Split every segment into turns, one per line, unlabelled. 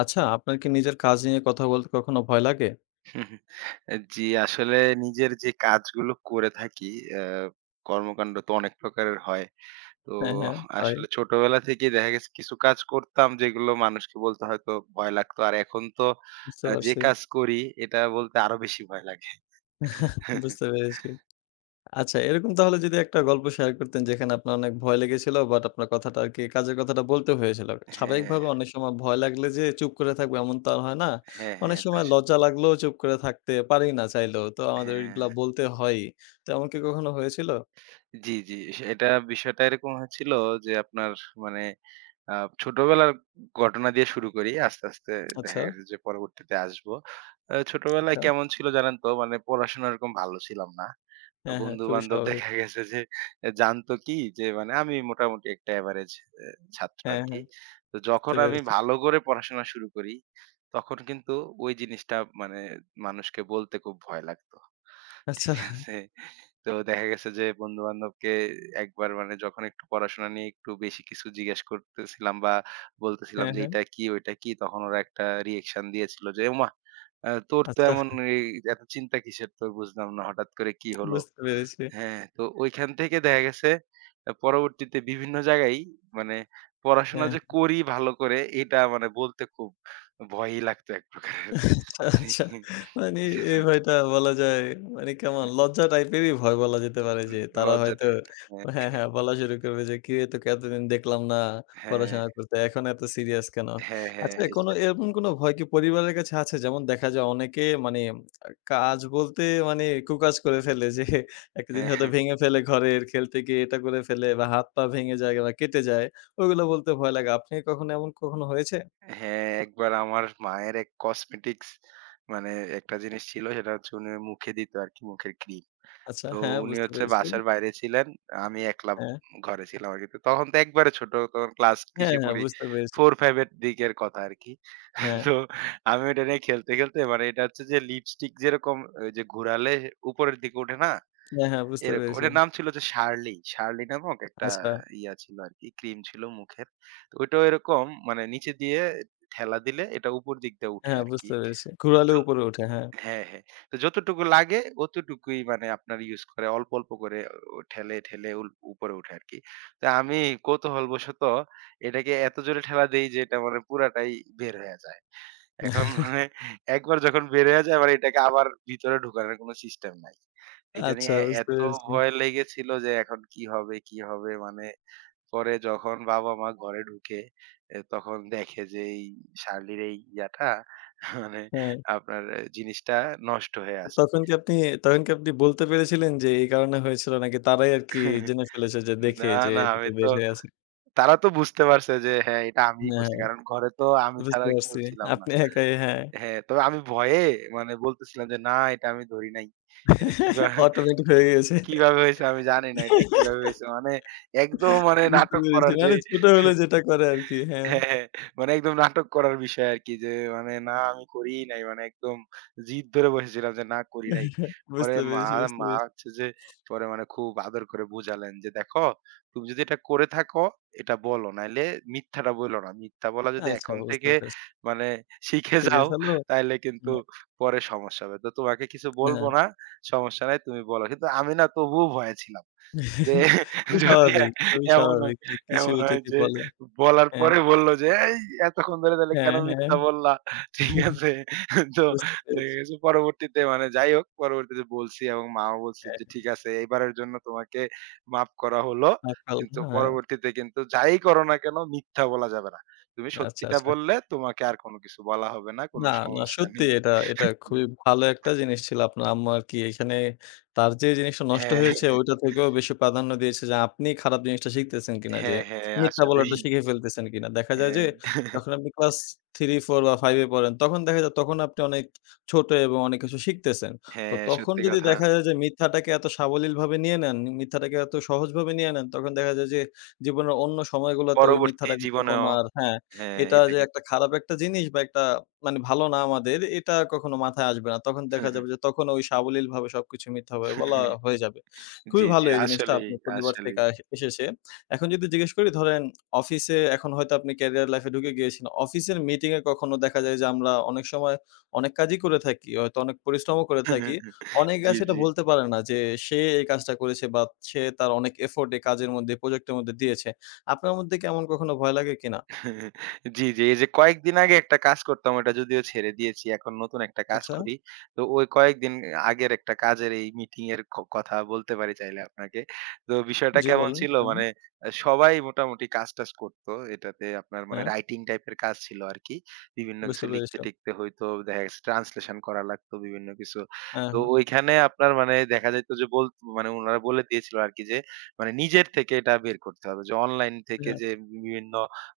আচ্ছা, আপনার কি নিজের কাজ নিয়ে কথা বলতে, কখনো ভয় লাগে?
আ জী, আসলে নিজের যে কাজগুলো করে থাকি আ কর্মকান্ড তো অনেক প্রকারের হয়। তো
হ্যাঁ, হ্যাঁ। তাই।
আসলে ছোটবেলা থেকেই দেখা গেছে কিছু কাজ করতাম, যেগুলো মানুষকে বলতে হয়তো ভয় লাগত। আর এখন তো
বুঝতে
আ যে
পারছি।
কাজ করি এটা বলতে আরো বেশি ভয় লাগে।
বুঝতে পেরেছি। আচ্ছা, এরকম তাহলে যদি একটা গল্প শেয়ার করতেন, যেখানে আপনার অনেক ভয় লেগেছিলো, বাট আপনার কথাটা আরকি কাজের কথাটা বলতে হয়েছিলো।
হ্যাঁ।
স্বাভাবিকভাবে অনেক সময় ভয় লাগলে যে চুপ করে থাকবো, এমন তো আর হয় না।
হ্যাঁ,
অনেক
হ্যাঁ।
সময়
তাস
লজ্জা লাগলেও, চুপ করে থাকতে পারি না, চাইলেও। তো আমাদের এগুলা
হ্যাঁ।
বলতে হয়ই তেমন কি কখনো হয়েছিল?
জী, জী। এটা বিষয়টা এরকম হয়েছিল যে, আপনার মানে আ ছোটবেলার ঘটনা দিয়ে শুরু করি। আস্তে, আস্তে দেখা
আচ্ছা।
গেছে যে পরবর্তীতে আসব। অ্যা ছোটবেলায়
আচ্ছা।
কেমন ছিল জানেন তো? মানে পড়াশোনা এরকম ভালো ছিলাম না। তো
হ্যাঁ, হ্যাঁ, খুবই
বন্ধু-বান্ধব
স্বাভাবিক।
দেখা গেছে, যে জানতো কি? যে মানে আমি মোটামুটি একটা এভারেজ অ্যা ছাত্র
হ্যাঁ,
আরকি।
হ্যাঁ,
তো
বুঝতে
যখন আমি
পেরেছি।
ভালো করে পড়াশোনা শুরু করি, তখন কিন্তু ওই জিনিসটা মানে মানুষকে বলতে খুব ভয় লাগত,
আচ্ছা।
ঠিক আছে? তো দেখা গেছে যে, বন্ধু-বান্ধবকে একবার মানে যখন একটু পড়াশোনা নিয়ে একটু বেশি কিছু জিজ্ঞেস করতেছিলাম, বা বলতেছিলাম
হ্যাঁ,
যে,
হ্যাঁ।
"এইটা কি, ঐটা কি?" তখন ওরা একটা রিঅ্যাকশন দিয়েছিল যে, "ওমা! অ্যা তোর তো
আচ্ছা।
এমন এই এত চিন্তা কিসের তো বুঝলাম না? হঠাৎ করে কি হলো?"
বুঝতে পেরেছি।
হ্যাঁ, তো ঐখান থেকে দেখা গেছে আ পরবর্তীতে বিভিন্ন জায়গায়ই মানে পড়াশোনা
হ্যাঁ।
যে করি ভালো করে, এটা মানে বলতে খুব ভয়ই লাগতো এক প্রকারের।
আচ্ছা, আচ্ছা। মানি
ঠিক
এই
আছে?
ভয়টা বলা যায়, মানি কেমন
হু।
লজ্জা টাইপেরই ভয় বলা যেতে পারে, যে তারা
লজ্জা
হয়তো
[unintelligible] হ্যাঁ,
হ্যাঁ,
হ্যাঁ।
হ্যাঁ, বলা শুরু করবে যে কিরে তোকে এতদিন দেখলাম না
হ্যাঁ।
পড়াশোনা করতে, এখন এত সিরিয়াস কেন?
হ্যাঁ, হ্যাঁ
আচ্ছা,
এই
কোনো এরকম কোনো ভয় কি পরিবারের কাছে আছে যেমন দেখা যায়, অনেকে মানি কাজ বলতে, মানি কু-কাজ করে ফেলে, যে একটা
এ
জিনিস হয়তো
হ্যাঁ।
ভেঙে ফেলে ঘরের খেলতে গিয়ে, এটা করে ফেলে বা হাত-পা ভেঙে যায়, বা কেটে যায়, ওগুলা বলতে ভয় লাগে, আপনি কখনো এমন কখনো হয়েছে?
হ্যাঁ, একবার আমার মায়ের এক কসমেটিক্স মানে অ্যা একটা জিনিস ছিল সেটা হচ্ছে উনি মুখে দিত আরকি মুখের ক্রিম।
আচ্ছা,
তো
হ্যাঁ,
উনি
বুঝতে
হচ্ছে
পেরেছি।
বাসার বাইরে ছিলেন। আমি একলা
হ্যাঁ।
ঘরে ছিলাম আরকি। তখন তো একবারে ছোট তখন ক্লাস
হ্যাঁ,
কিসে
হ্যাঁ,
পড়ি?
বুঝতে পেরেছি।
4 বা 5 এর দিকের কথা আরকি।
হ্যাঁ।
তো আমি ওটা নিয়ে খেলতে, খেলতে মানে এটা হচ্ছে যে লিপস্টিক যেরকম ওই যে ঘোরালে উপরের দিকে উঠে না।
হ্যাঁ, হ্যাঁ বুঝতে
এরকম
পেরেছি।
এটার নাম ছিল যে Shirley। Shirley নামক একটা
আচ্ছা।
ইয়া ছিল আরকি ক্রিম ছিল মুখের। তো ঐটাও এরকম মানে নিচে দিয়ে ঠেলা দিলে এটা উপর দিক দিয়ে উঠে
হ্যাঁ,
আরকি
বুঝতে পেরেছি। ঘুড়ালে
জ
উপরে উঠে। হ্যাঁ।
হ্যাঁ, হ্যাঁ। তো যতটুকু লাগে অতটুকুই মানে আপনারা ইউজ করে অল্প, অল্প করে অ ঠেলে, ঠেলে উল উপরে উঠে আরকি। তো আমি কৌতূহলবশত এটাকে এত জোরে ঠেলা দেই, যে এটা মানে পুরাটাই বের হয়ে যায়। এখন মানে একবার যখন বের হইয়া যায়, এবার এটাকে আবার ভিতরে ঢুকানোর কোন সিস্টেম নাই। এটা
আচ্ছা,
নিয়ে এ
বুঝতে
এত
পেরেছি।
ভয় লেগেছিল, যে এখন কি হবে, কি হবে? মানে পরে যখন বাবা-মা ঘরে ঢুকে এ তখন দেখে যে, এই Shirley এর এই ইয়াটা মানে
হ্যাঁ।
আপনার জিনিসটা নষ্ট হয়ে আছে।
তখন কি আপনি, তখন কি আপনি বলতে পেরেছিলেন, যে এই কারণে হয়েছিল, নাকি তারাই আরকি জেনে ফেলেছে, যে
না,
দেখে যে
না।
একটু
আমি তো
বের হয়ে আছে?
তারা তো বুঝতে পারছে যে হ্যাঁ, এটা আমিই করছি।
হ্যাঁ,
কারণ ঘরে তো আমি
বুঝতে
ছাড়া আর কেউ
পারছি।
ছিলাম না
আপনি একাই, হ্যাঁ।
হ্যাঁ, তো আমি ভয়ে মানে বলতেছিলাম যে, "না, এটা আমি ধরি নাই। এটা কিভা
automatic
কি
হয়ে গেছে।
কিভাবে হইছে আমি জানি না। এটা কিভাবে হয়েছে?" মানে একদম মানে
বুঝতে
নাটক
পেরেছি।
করার যে
মানি ছোট হলে যেটা করে আরকি, হ্যাঁ।
হ্যাঁ, হ্যাঁ। মানে একদম নাটক করার বিষয় আরকি যে মানে, না আমি করি নাই। মানে একদম জিদ ধরে বসেছিলাম যে না করি নাই। পরে
বুঝতে
মা
পেরেছি, বুঝতে
মা
পেরেছি।
হচ্ছে যে পরে মানে খুব আদর করে বুঝালেন যে, "দেখো তুমি যদি এটা করে থাকো এটা বলো, নাইলে মিথ্যাটা বইলো না। মিথ্যা বলা যদি
আচ্ছা,
এখন
বুঝতে
থেকে
পারছি।
মানে শিখে
ঠিক
যাও,
আছিলো
তাইলে কিন্তু
হ্যাঁ।
পরে সমস্যা হবে। তো তোমাকে কিছু বলব
হ্যাঁ।
না, সমস্যা নাই। তুমি বলো।" কিন্তু আমি না তবুও ভয়ে ছিলাম। যে
খুবই
যদি
স্বাভাবিক, খুবই
এমন হয়
স্বাভাবিক যে কিছু
এমন হয়
যদি
যে
বলে,
বলার
হ্যাঁ।
পরে বলল যে, "এই এতক্ষণ ধরে তাহলে
হ্যাঁ,
কেন
হ্যাঁ।
মিথ্যা বললা।" ঠিক আছে? তো
বুঝতে পেরেছি।
দেখেছি পরবর্তীতে মানে যাই হোক পরবর্তীতে বলছি এবং মাও বলছে যে,
হ্যাঁ।
"ঠিক আছে, এইবারের জন্য তোমাকে মাফ করা হলো।" কিন্তু
[unintelligible] হ্যাঁ।
পরবর্তীতে কিন্তু যাই করো না কেন মিথ্যা বলা যাবে না। তুমি
আচ্ছা,
সত্যিটা
আচ্ছা।
বললে তোমাকে আর কোন কিছু বলা হবে না। কোন
না, না।
সমস্যা
সত্যি
নেই।
এটা এটা খুবই ভালো একটা জিনিস ছিল, আপনার আম্মা আরকি এখানে তার যে জিনিসটা নষ্ট
হ্যাঁ।
হয়েছে, ওইটা থেকেও বেশি প্রাধান্য দিয়েছে, যে আপনি খারাপ জিনিসটা শিখতেছেন কিনা। যে
হ্যাঁ, হ্যাঁ,
মিথ্যা
আসলেই।
বলাটা শিখে ফেলতেছেন কিনা। দেখা যায় যে,
হ্যাঁ।
যখন আপনি ক্লাস 3, 4 বা 5 এ পড়েন তখন দেখা যায় তখন আপনি অনেক ছোট, এবং অনেক কিছু শিখতেছেন। তো
হ্যাঁ,
তখন
সত্যি
যদি
কথা।
দেখা যায় যে, মিথ্যাটাকে এত সাবলীলভাবে নিয়ে নেন মিথ্যাটাকে এত সহজভাবে নিয়ে নেন, তখন দেখা যায় যে জীবনের অন্য সময়গুলাতে ওই
পরবর্তী
মিথ্যাটাকে তখন
জীবনেও,
আর হ্যাঁ,
হ্যাঁ,
এটা
এটা
যে
কিন
একটা খারাপ একটা জিনিস, বা একটা মানি ভালো না আমাদের এটা কখনো মাথায় আসবে না। তখন
হু,
দেখা
হু।
যাবে যে, তখনও ওই সাবলীলভাবে সবকিছু মিথ্যা বলা হয়ে যাবে।
জী,
খুবই
জী।
ভালো এই জিনিসটা
আসলেই,
আপনি পরিবার থেকে
আসলেই।
আস এসেছে। এখন যদি জিজ্ঞেস করি ধরেন অফিসে এখন হয়তো আপনি ক্যারিয়ার লাইফে ঢুকে গিয়েছেন। অফিসের মিটিং এ কখনো দেখা যায় যে আমরা অনেক সময় অনেক কাজই করে থাকি। হয়তো অনেক পরিশ্রমও করে থাকি। অনেকে
জী,
আছে এটা
জী।
বলতে পারে না যে, সে এই কাজটা করেছে বা সে তার অনেক এফোর্ট এই কাজের মধ্যে এই প্রজেক্টের মধ্যে দিয়েছে। আপনার মধ্যে কি এমন কখনো ভয় লাগে কিনা?
জী, জী। এই যে কয়েকদিন আগে একটা কাজ করতাম, ওটা যদিও ছেড়ে দিয়েছি। এখন নতুন একটা কাজ
আচ্ছা।
করি। তো ওই কয়েকদিন আগের একটা কাজের এই মিটিংয়ের ক কথা বলতে পারি চাইলে আপনাকে। তো বিষয়টা
জী,
কেমন
বলেন
ছিল?
আন
মানে সবাই মোটামুটি কাজ টাজ করত। এটাতে আপনার মানে
হ্যাঁ।
রাইটিং টাইপের কাজ ছিল আরকি। বিভিন্ন কিছু
বুঝতে পেরেছি।
লিখতে-টিখতে হয়তো দেখা গেছে, ট্রান্সলেশন করা লাগতো বিভিন্ন কিছু।
হ্যাঁ,
তো
হ্যাঁ।
ঐখানে আপনার মানে দেখা যাইত যে, বলত মানে উনারা বলে দিয়েছিল আরকি, যে মানে নিজের থেকে এটা বের করতে হবে। যে অনলাইন থেকে
ইয়া
যে বিভিন্ন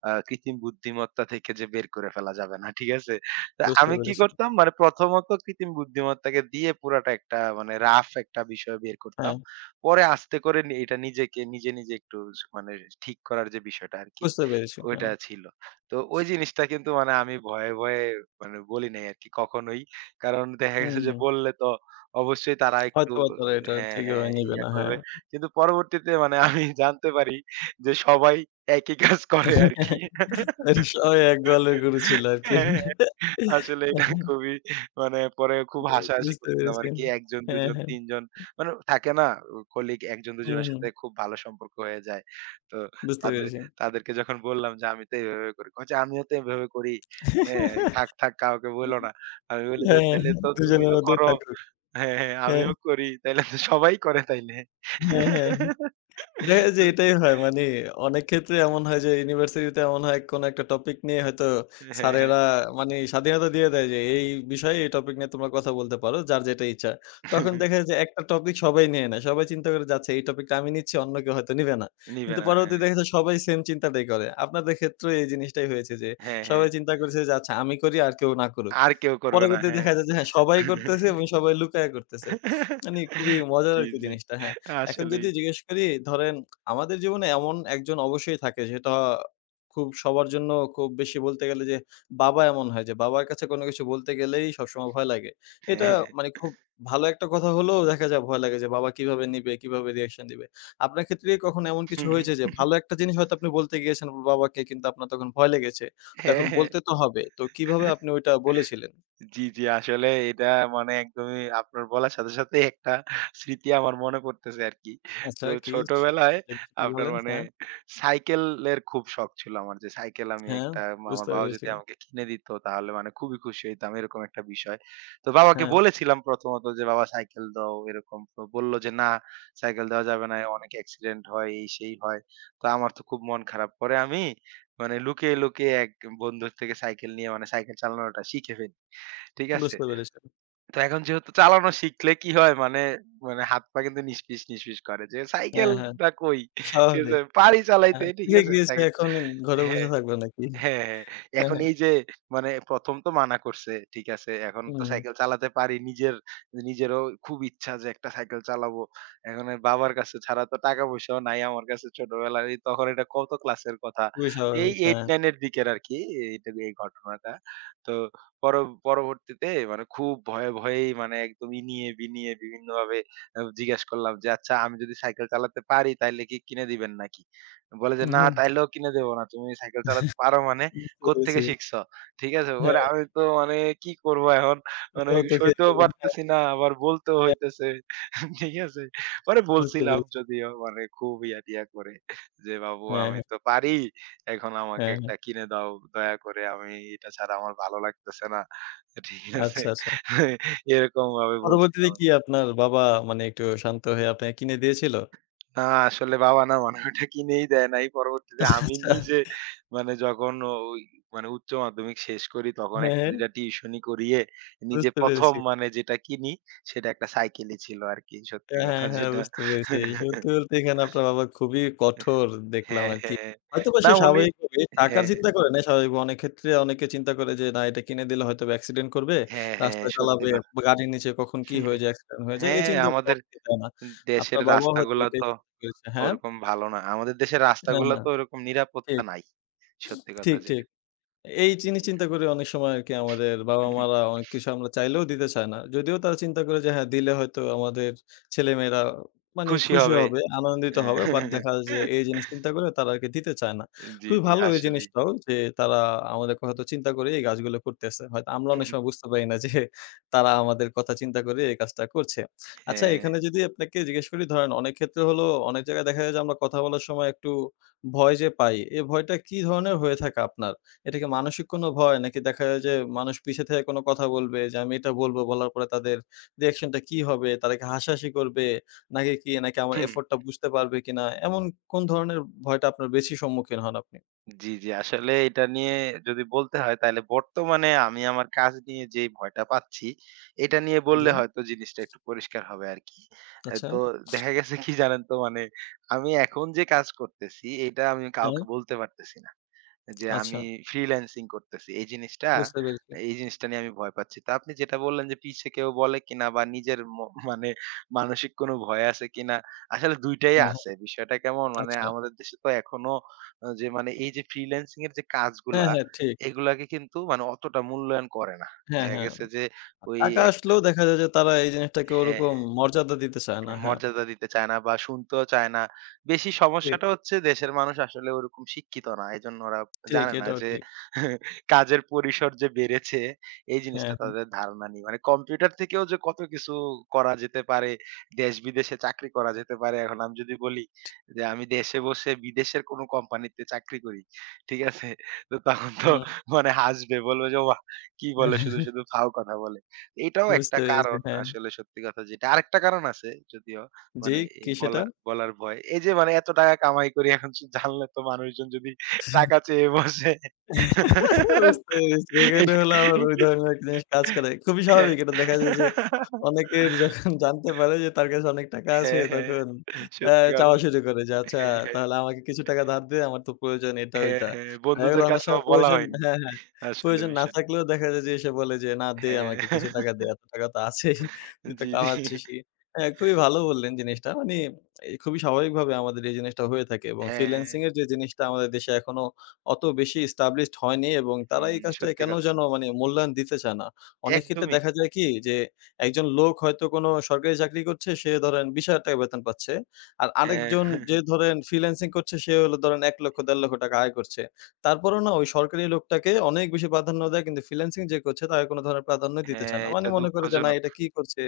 আ কৃত্রিম বুদ্ধিমত্তা থেকে যে বের করে ফেলা যাবে না। ঠিক আছে? তো
বুঝতে
আমি কি
পেরেছি।
করতাম? মানে প্রথমত কৃত্রিম বুদ্ধিমত্তাকে দিয়ে পুরাটা একটা মানে রাফ একটা বিষয় বের করতাম।
হ্যাঁ।
পরে আস্তে করে এটা নিজেকে নিজে, নিজে একটু মানে ঠিক করার যে বিষয়টা আরকি
বুঝতে পেরেছি,
ওইটা
হ্যাঁ।
ছিল। তো ওই জিনিসটা কিন্তু মানে আমি ভয়ে ভয়ে মানে বলি নাই, আরকি কখনোই। কারণ দেখা
হুম,
গেছে যে
হুম।
বললে তো অবশ্যই তারা একটু
হয়তোবা তারা এটা
হ্যাঁ,
ঠিকভাবে
হ্যাঁ
নিবে
ইয়া
না, হ্যাঁ।
করবে। কিন্তু পরবর্তীতে মানে আমি জানতে পারি, যে সবাই একই কাজ করে আরকি
অস সবাই এক গোয়ালের গরু ছিল আরকি।
হ্যাঁ, হ্যাঁ। আসলে এটা খুবই মানে পরে
উ
খুব হাসাহাসি
বুঝতে
করছিলাম
পেরেছি,
আরকি। একজন,
হ্যাঁ,
দুজন,
হ্যাঁ।
তিনজন মানে থাকে না উ কলিগ ১ জন, ২ জন
হুম,
এর
হুম।
সাথে খুব ভালো সম্পর্ক হয়ে যায়। তো
বুঝতে
তাদের
পেরেছি।
তাদেরকে যখন বললাম যে, "আমি তো এভাবে করি। কই যে, আমিও তো এভাবে করি, হ্যাঁ। থাক, থাক কাউকে বইলো না।" আমি বলি যে,
হ্যাঁ,
"তাইলে তো
দুজনের
তুমিও
মধ্যেই
করো?"
থাকবে,
হ্যাঁ, হ্যাঁ
হ্যাঁ।
আমিও করি। তাইলে তো সবাই করে তাইলে।
হ্যাঁ, হ্যাঁ। দেখা যায় যে, এটাই হয় মানি অনেক ক্ষেত্রে এমন হয় যে ইউনিভার্সিটি তে এমন হয় কোন একটা টপিক নিয়ে হয়তো
এ হ্যাঁ, হ্যাঁ।
স্যারেরা মানি স্বাধীনতা দিয়ে দেয় যে, এই, এই বিষয়ে এই টপিক নিয়ে তোমরা কথা বলতে পারো, যার যেটা ইচ্ছা। তখন দেখা যায় যে একটা টপিক সবাই নিয়ে নেয়। সবাই চিন্তা করে যাচ্ছে, এই টপিক টা আমি নিচ্ছি অন্য কেউ হয়তো নিবে না।
নিবে
কিন্তু
না, হ্যাঁ।
পরবর্তীতে দেখা যায় সবাই সেম চিন্তাটাই করে। আপনাদের ক্ষেত্রেও এই জিনিসটাই হয়েছে, যে
হ্যাঁ, হ্যাঁ।
সবাই চিন্তা করেছে যে, আচ্ছা আমি করি আর কেউ না করুক।
আর কেউ করবে না,
পরবর্তীতে
হ্যাঁ।
দেখা যায় যে, হ্যাঁ সবাই করতেছে এবং সবাই লুকাইয়া করতেছে। মানি খুবই মজার
জী,
আরকি
জী,
জিনিসটা, হ্যাঁ। এখন
আসলেই।
যদি জিজ্ঞেস করি ধরেন আমাদের জীবনে এমন একজন অবশ্যই থাকে সেটা খুব সবার জন্য খুব বেশি বলতে গেলে, যে বাবা এমন হয় যে বাবার কাছে কোন কিছু বলতে গেলেই সবসময় ভয় লাগে। এটা
হ্যাঁ।
মানি খুব ভালো একটা কথা হলেও দেখা যায় ভয় লাগে যে বাবা কীভাবে নিবে? কীভাবে রিঅ্যাকশন দিবে? আপনার ক্ষেত্রে কখনো এমন কিছু হয়েছে যে ভালো একটা জিনিস হয়তো আপনি বলতে গিয়েছেন বাবাকে কিন্তু আপনার তখন ভয় লেগেছে? তো
হ্যাঁ,
এখন
হ্যাঁ।
বলতে তো হবে। তো কিভাবে আপনি ওইটা বলেছিলেন?
জী, জী। আসলে এটা মানে একদমই আপনার বলার সাথে, সাথেই একটা স্মৃতি আমার মনে পড়তেছে আরকি।
আচ্ছা,
তো
কি
ছোটবেলায়
সেটা যদি
আপনার
বলেন,
মানে
হ্যাঁ?
সাইকেলের খুব শখ ছিল আমার যে সাইকেল, আমি
হ্যাঁ,
একটা আমার
বুঝতে
বাবা
পেরেছি।
যদি আমাকে কিনে দিত তাহলে মানে খুবই খুশি হইতাম, এরকম একটা বিষয়। তো বাবাকে
হ্যাঁ।
বলেছিলাম প্রথমত যে, "বাবা সাইকেল দাও এরকম।" তো বলল যে, "না সাইকেল দেওয়া যাবে না। অনেক অ্যাক্সিডেন্ট হয়।" এই, সেই হয়। তো আমার তো খুব মন খারাপ পরে আমি মানে লুকিয়ে, লুকিয়ে এক বন্ধুর থেকে সাইকেল নিয়ে মানে সাইকেল চালানোটা শিখে ফেলি। ঠিক আছে?
বুঝতে পেরেছি।
তো এখন যেহেতু চালানো শিখলে কি হয় মানে মানে হাত-পা কিন্তু নিসফিস, নিসফিস করে। যে
হ্যাঁ, হ্যাঁ
সাইকেলটা কৈ, ঠিক আছে?
স্বাভাবিক।
পাড়ি চালাইতে
হ্যাঁ,
ঠিক
শিখে
আছে,
গিয়েছে
সাইকেল।
এখন ঘরে বসে
হ্যাঁ,
থাকবে নাকি?
হ্যাঁ, হ্যাঁ। এখন
হ্যাঁ।
এই যে মানে ১ম তো মানা করছে, ঠিক আছে। এখন তো
হুম।
সাইকেল চালাতে পারি। নিজের নিজেরও খুব ইচ্ছা যে একটা সাইকেল চালাবো। এখন বাবার কাছে ছাড়া তো টাকা পয়সাও নাই আমার কাছে ছোটবেলায়। তখন এটা কত ক্লাসের কথা।
খুবই
এই
স্বাভাবিক,
এইট
হ্যাঁ।
নাইন এর দিকে আরকি এই টাইমের ঘটনাটা। তো পর পরবর্তীতে মানে খুব ভয়ে, ভয়েই মানে একদম ইনিয়ে বিনিয়ে বিভিন্নভাবে আ জিজ্ঞেস করলাম যে, "আচ্ছা, আমি যদি সাইকেল চালাতে পারি তাইলে কি কিনে দিবেন নাকি?" বলে যে,
উ
"না
হুম।
তাইলেও কিনে দেব না। তুমি সাইকেল চালাতে পারো মানে
বুঝতে
কোত্থেকে
পেরেছি।
শিখছো?" ঠিক আছে, ওরে
হ্যাঁ।
আমি তো মানে কি করব, এখন মানে সইতেও
[unintelligible]
পারতেছি না। আবার বলতেও
হ্যাঁ।
হইতেছে, ঠিক আছে? পরে
বুঝতে
বলছিলাম
পেরেছি।
যদিও মানে খুব ইয়া টিয়া করে যে, "বাপু
হ্যাঁ,
আমি
হ্যাঁ।
তো পারি। এখন আমাকে
হ্যাঁ, হ্যাঁ।
একটা কিনে দাও। দয়া করে, আমি এটা ছাড়া আমার ভালো লাগতেছে না।" ঠিক আছে?
আচ্ছা, আচ্ছা।
এরকমভাবে
পরবর্তীতে
বলছিলাম।
কি আপনার বাবা মানি একটু শান্ত হয়ে আপনাকে কিনে দিয়েছিল?
না, আসলে বাবা না মানে ঐটা কিনেই দেয় নাই। পরবর্তীতে
আচ্ছা,
আমি
আচ্ছা।
নিজে মানে যখন ঐ মানে উচ্চ মাধ্যমিক শেষ করি, তখন একটা
হ্যাঁ।
২ টা টিউশনি করিয়ে নিজে
বুঝতে
১ম
পেরেছি।
মানে যেটা কিনি সেটা একটা সাইকেলি ছিল আরকি। সত্যি
হ্যাঁ, হ্যাঁ,
কথা
হ্যাঁ।
যেটা
বুঝতে পেরেছি, সত্যি বলতে, এখানে আপনার বাবা খুবই কঠোর দেখলাম
হ্যাঁ,
আরকি।
হ্যাঁ।
হয়তোবা
না
সে
উনি
স্বাভাবিকভাবে টাকার
হ্যাঁ।
চিন্তা করে নাই, স্বাভাবিক অনেক ক্ষেত্রে অনেকে চিন্তা করে যে, না এটা কিনে দিলে হয়তোবা অ্যাক্সিডেন্ট করবে
হ্যাঁ, হ্যাঁ।
রাস্তা
সত্যি
চালাবে
কথা
গাড়ির নীচে কখন কি
হু,
হয়ে
হু,
যায়, অ্যাক্সিডেন্ট হয়ে যায়, এই
হ্যাঁ,
চিন্তা করে
আমাদের
অনেকে দেয় না।
দেশের
আপনার বাবাও হয়তো
রাস্তাগুলা
এটাই
তো
চিন্তা করেছে, হ্যাঁ?
ওরকম ভালো না। আমাদের দেশের
হ্যাঁ,
রাস্তাগুলা
হ্যাঁ।
তো ওরকম নিরাপত্তা
ঠিক,
নাই। সত্যি কথা
ঠিক,
যেটা।
ঠিক। এই জিনিস চিন্তা
হু।
করে অনেক সময় আরকি আমাদের বাবা-মারা অনেক কিছু আমরা চাইলেও দিতে চায় না। যদিও তারা চিন্তা করে যে হ্যাঁ, দিলে হয়তো আমাদের ছেলেমেয়েরা মানি
খুশি
খুশি
হবে।
হবে আনন্দিত হবে। বাট দেখা যায় যে, এই জিনিস চিন্তা করে তারা আরকি দিতে চায় না।
জী,
খুবই
জী
ভালো এই
আসলেই।
জিনিসটাও যে তারা আমাদের কথা হয়তো চিন্তা করেই এই কাজগুলা করতেছে। হয়তো আমরা
হুম,
অনেক
হুম।
সময় বুঝতে পারি না, যে তারা আমাদের কথা চিন্তা করে এই কাজটা করছে। আচ্ছা
হ্যাঁ।
এখানে যদি আপনাকে জিজ্ঞেস করি ধরেন অনেক ক্ষেত্রে হলো অনেক জায়গায় দেখা যায়, যে আমরা কথা বলার সময় একটু ভয় যে পাই। এই ভয়টা কি ধরনের হয়ে থাকে আপনার? এটা কি মানসিক কোন ভয় নাকি দেখা যায়, যে মানুষ পিছে থেকে কোনো কথা বলবে, যে আমি এটা বলব বলার পরে তাদের রিঅ্যাকশন টা কি হবে? তারা কি হাসাহাসি করবে? নাকি কি নাকি আমার
হুম।
এফোর্ট টা বুঝতে পারবে কিনা? এমন কোন ধরনের ভয়টা আপনার বেশি সম্মুখীন হন আপনি?
জী, জী। আসলে এটা নিয়ে যদি বলতে হয়, তাইলে বর্তমানে আমি আমার কাজ নিয়ে যেই ভয়টা পাচ্ছি, এটা নিয়ে বললে
জী।
হয়তো জিনিসটা একটু পরিষ্কার হবে আরকি।
আচ্ছা।
তো দেখা গেছে কি জানেন? তো মানে আমি এখন যে কাজ করতেছি, এটা আমি কাউকে
হ্যাঁ।
বলতে পারতেছি না। যে
আচ্ছা।
আমি ফ্রিল্যান্সিং করতেছি। এই জিনিসটা
বুঝতে পেরেছি।
এই জিনিসটা নিয়ে আমি ভয় পাচ্ছি। তো আপনি যেটা বললেন, যে পিছে কেউ বলে কিনা, বা নিজের মো মানে মানসিক কোন ভয় আছে কিনা? আসলে ২ টাই
হ্যাঁ, হ্যাঁ।
আছে। বিষয়টা কেমন মানে
আচ্ছা।
আমাদের দেশে তো এখনো যে মানে এই যে ফ্রিল্যান্সিং এর যে
হ্যাঁ,
কাজগুলা
হ্যাঁ ঠিক।
এগুলাকে কিন্তু মানে অতটা মূল্যায়ন করে না।
হ্যাঁ
দেখা
,হ্যাঁ।
গেছে যে ওই
টাকা
একটা
আসলেও দেখা যায় যে, তারা এই জিনিসটাকে
হ্যাঁ,
ওরকম
হ্যাঁ।
মর্যাদা দিতে চায় না, হ্যাঁ।
মর্যাদা দিতে চায় না বা শুনতেও চায় না। বেশি
ঠিক।
সমস্যাটা হচ্ছে দেশের মানুষ আসলে ওরকম শিক্ষিত না। এজন্য ওরা
ঠিক
জানে না
এটাও
যে
ঠিক।
কাজের পরিসর যে বেড়েছে, এই
হ্যাঁ,
জিনিসটা
হ্যাঁ।
তাদের ধারণা নেই। মানে কম্পিউটার থেকেও যে কত কিছু করা যেতে পারে দেশ বিদেশে চাকরি করা যেতে পারে। এখন আমি যদি বলি যে, আমি দেশে বসে বিদেশের কোন কোম্পানিতে চাকরি করি। ঠিক আছে? তো তখন তো
হুম।
মানে হাসবে বলবে যে, "ওয়া! কি বলে শুধু, শুধু ফাউ কথা বলে।" এটাও একটা
বুঝতে পেরেছি,
কারণ
হ্যাঁ।
আসলে সত্যি কথা যেটা আরেকটা কারণ আছে, যদিও
জী,
মানে এই
কি সেটা?
বলা বলার ভয়। এই যে মানে এত টাকা কামাই করি এখন সেটা জানলে তো মানুষজন যদি টাকা চেয়ে বসে।
বুঝতে পেরেছি। এখানে হলো আবার ঐ ধরনের জিনিস কাজ করে। খুবই
হ্যাঁ।
স্বাভাবিক এটা দেখা যায়, যে অনেকের যখন জানতে পারে যে তার কাছে অনেক টাকা আছে
হ্যাঁ, হ্যাঁ,
তখন
হ্যাঁ।
অ্যা
সত্যি
চাওয়া
কথা।
শুরু করে যে, আচ্ছা,
হ্যাঁ, হ্যাঁ।
তাহলে আমাকে কিছু টাকা ধার দে। আমার তো প্রয়োজন এটা
হ্যাঁ,
ওইটা।
হ্যাঁ
দেখা গেলো
বন্ধুদের
অনেক
কাছেও
সময়
বলা
প্রয়োজন
হয়নি
হ্যাঁ, হ্যাঁ।
আসলে
প্রয়োজন না
বিষয়টা।
থাকলেও দেখা যায়, যে সে বলে যে, না দে
হ্যাঁ।
আমাকে কিছু টাকা দে। এত টাকা তো আছেই। তুই তো
জী, জী।
কামাচ্ছিসই হ্যাঁ, খুবই ভালো বললেন জিনিসটা। মানি এ খুবই স্বাভাবিকভাবে আমাদের এই জিনিসটা হয়ে থাকে এবং
হ্যাঁ।
ফ্রিল্যান্সিং এর যে জিনিসটা আমাদের দেশে এখনো অত বেশি ইস্টাবলিশড হয়নি এবং তারা
হুম,
এই কাজটা
সত্যি
কেন
কথা।
যেন মানি মূল্যায়ন দিতে চায় না। অনেক ক্ষেত্রে
একদমই।
দেখা যায় কি? যে একজন লোক হয়তো কোনো সরকারি চাকরি করছে, সে ধরেন ৳২০,০০০ বেতন পাচ্ছে। আর
হ্যাঁ।
আরেকজন যে ধরেন, ফ্রিল্যান্সিং করছে সে হলো ধরেন ৳১,০০,০০০-৳১,৫০,০০০ আয় করছে। তারপরেও না ওই সরকারি লোকটাকে অনেক বেশি প্রাধান্য দেয়, কিন্তু ফ্রিল্যান্সিং যে করছে তাকে কোন ধরণের প্রাধান্যই দিতে চায়
হ্যাঁ,
না। মানি
এটা
মনে করে যে, না
দুঃখজনক।
এটা কী করছে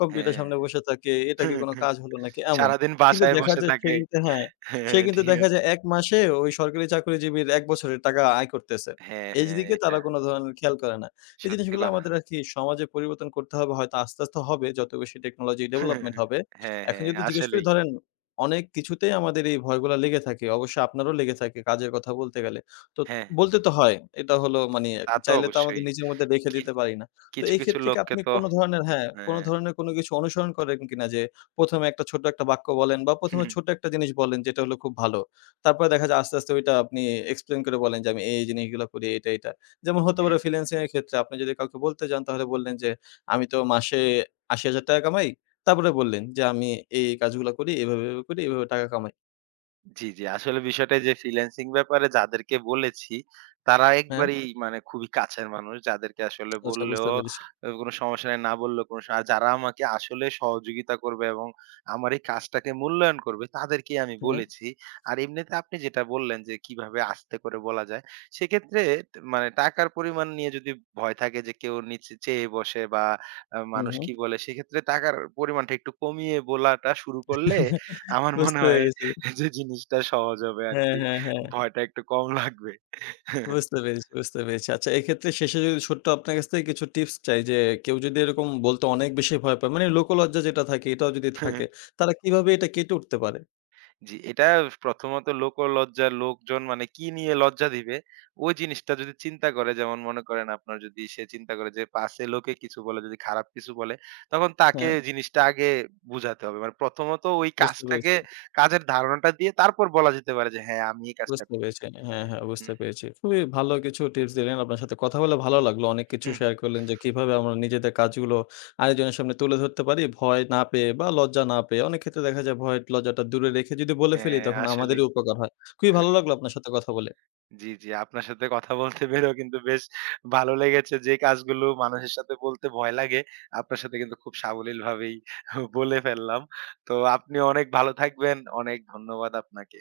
কম্পিউটারের
হ্যাঁ,
সামনে বসে থাকে এটা কি কোনো কাজ হলো নাকি এমন।
সারাদিন
কিন্তু
বাসায়
দেখা
বসে
যায় সেই
থাকে,
কিন্তু হ্যাঁ, সেই কিন্তু
ঠিক
দেখা
আছে?
যায় এক মাসে ওই, সরকারি চাকরিজীবীর এক বছরের টাকা আয় করতেছে।
হ্যাঁ, হ্যাঁ
এইদিকে
এটা
তারা কোনো ধরণের খেয়াল করে না। এই
সত্যি
জিনিসগুলা
কথা।
আমাদের আর কি সমাজে পরিবর্তন করতে হবে, হয়তো আস্তে, আস্তে হবে যত বেশি টেকনোলজি ডেভেলপমেন্ট হবে।
হ্যাঁ,
এখন
হ্যাঁ
যদি জিজ্ঞেস করি,
আসলেই।
ধরেন অনেক কিছুতেই আমাদের এই ভয়গুলা লেগে থাকে, অবশ্যই আপনারও লেগে থাকে কাজের কথা, বলতে গেলে তো
হ্যাঁ।
বলতে তো হয় এটা হলো মানি
তা তো
চাইলে তো আমাদের
অবশ্যই।
নিজের মধ্যে রেখে
কি
দিতে পারি না। তো
কিছু,
এই
কিছু
ক্ষেত্রে কি
লোককে
আপনি
তো
কোনো ধরনের, হ্যাঁ। কোনো
হ্যাঁ।
ধরনের কোনো কিছু অনুসরণ করেন কিনা যে ১ম এ একটা ছোট্ট একটা বাক্য বলেন বা
হু,
১ম এ
হুম।
ছোট্ট একটা জিনিস বলেন যেটা হল, খুব ভালো তারপরে দেখা যায় আস্তে, আস্তে ওইটা আপনি এক্সপ্লেইন করে বলেন যে আমি এই জিনিসগুলা করি এইটা, এইটা? যেমন হতে
হ্যাঁ।
পারে ফিন্যান্সিং এর ক্ষেত্রে আপনি যদি কাউকে বলতে যান তাহলে বললেন যে, আমি তো মাসে ৳৮০,০০০ কামাই। তারপরে বললেন যে, আমি এই, এই কাজগুলা করি এভাবে, এভাবে করি এভাবে টাকা কামাই।
জ্বি, জ্বি। আসলে বিষয়টা যে, ফ্রিল্যান্সিং ব্যাপারে যাদেরকে বলেছি, তারা
হ্যাঁ।
একবারেই মানে খুবই কাছের মানুষ যাদেরকে আসলে
আচ্ছা বুঝতে
বললেও
পেরেছি।
অ কোন সমস্যা নাই, না বললেও কোন সা যারা আমাকে আসলে সহযোগিতা করবে এবং আমার এই কাজটাকে মূল্যায়ন করবে, তাদেরকেই আমি
হ্যাঁ।
বলেছি। আর এমনিতে আপনি যেটা বললেন, যে, কিভাবে আস্তে করে বলা যায়? সেক্ষেত্রে তে মানে টাকার পরিমাণ নিয়ে যদি ভয় থাকে যে, কেউ নিচে চেয়ে বসে বা অ্যা মানুষ
উহু।
কি বলে, সেইক্ষেত্রে টাকার পরিমাণটা একটু কমিয়ে বলাটা শুরু করলে আমার মনে
বুঝতে
হয়
পেরেছি।
যে, জিনিসটা সহজ হবে
হ্যাঁ,
আরকি।
হ্যাঁ, হ্যাঁ।
ভয়টা একটু কম লাগবে।
বুঝতে পেরেছি, বুঝতে পেরেছি। আচ্ছা, এক্ষেত্রে শেষে যদি ছোট্ট আপনার কাছ থেকে কিছু টিপস চাই, যে, কেউ যদি এরকম বলতে অনেক বেশি ভয় পায়, মানে লোকলজ্জা যেটা থাকে এটাও যদি থাকে, তাহলে কিভাবে এটা কেটে উঠতে পারে?
জি। এটা প্রথমত লোকোলজ্জা, লোকজন মানে কি নিয়ে লজ্জা দিবে, ওই জিনিসটা যদি চিন্তা করে, যেমন মনে করেন আপনার যদি সে চিন্তা করে যে, পাছে লোকে কিছু বলে যদি খারাপ কিছু বলে, তখন তাকে
অ্যা
জিনিসটা আগে বুঝাতে হবে। মানে প্রথমত ওই
বুঝতে পেরেছি।
কাজটাকে কাজের ধারণাটা দিয়ে তারপর বলা যেতে পারে যে, হ্যাঁ, আমি এই কাজটা
বুঝতে
করি।
পেরেছি। হ্যাঁ, হ্যাঁ।
হু,
বুঝতে
হুম।
পেরেছি। খুবই ভালো কিছু টিপস দিলেন। আপনার সাথে কথা বলে ভালো লাগলো। অনেক কিছু
হু, হুম।
শেয়ার করলেন, যে, কিভাবে আমরা নিজেদের কাজগুলো আরেকজনের সামনে তুলে ধরতে পারি, ভয় না পেয়ে বা লজ্জা না পেয়ে। অনেক ক্ষেত্রে দেখা যায় ভয় একটু লজ্জাটা দূরে রেখে যদি বলে ফেলি,
হ্যাঁ,
তখন আমাদেরই
আসলেই।
উপকার হয়। খুবই
হ্যাঁ, হ্যাঁ।
ভালো লাগলো আপনার সাথে কথা বলে।
জি, জি। আপনার সাথে কথা বলতে পেরেও কিন্তু বেশ ভালো লেগেছে। যে, কাজগুলো মানুষের সাথে বলতে ভয় লাগে, আপনার সাথে কিন্তু খুব সাবলীলভাবেই হু, বলে ফেললাম। তো আপনি অনেক ভালো থাকবেন। অনেক ধন্যবাদ আপনাকে।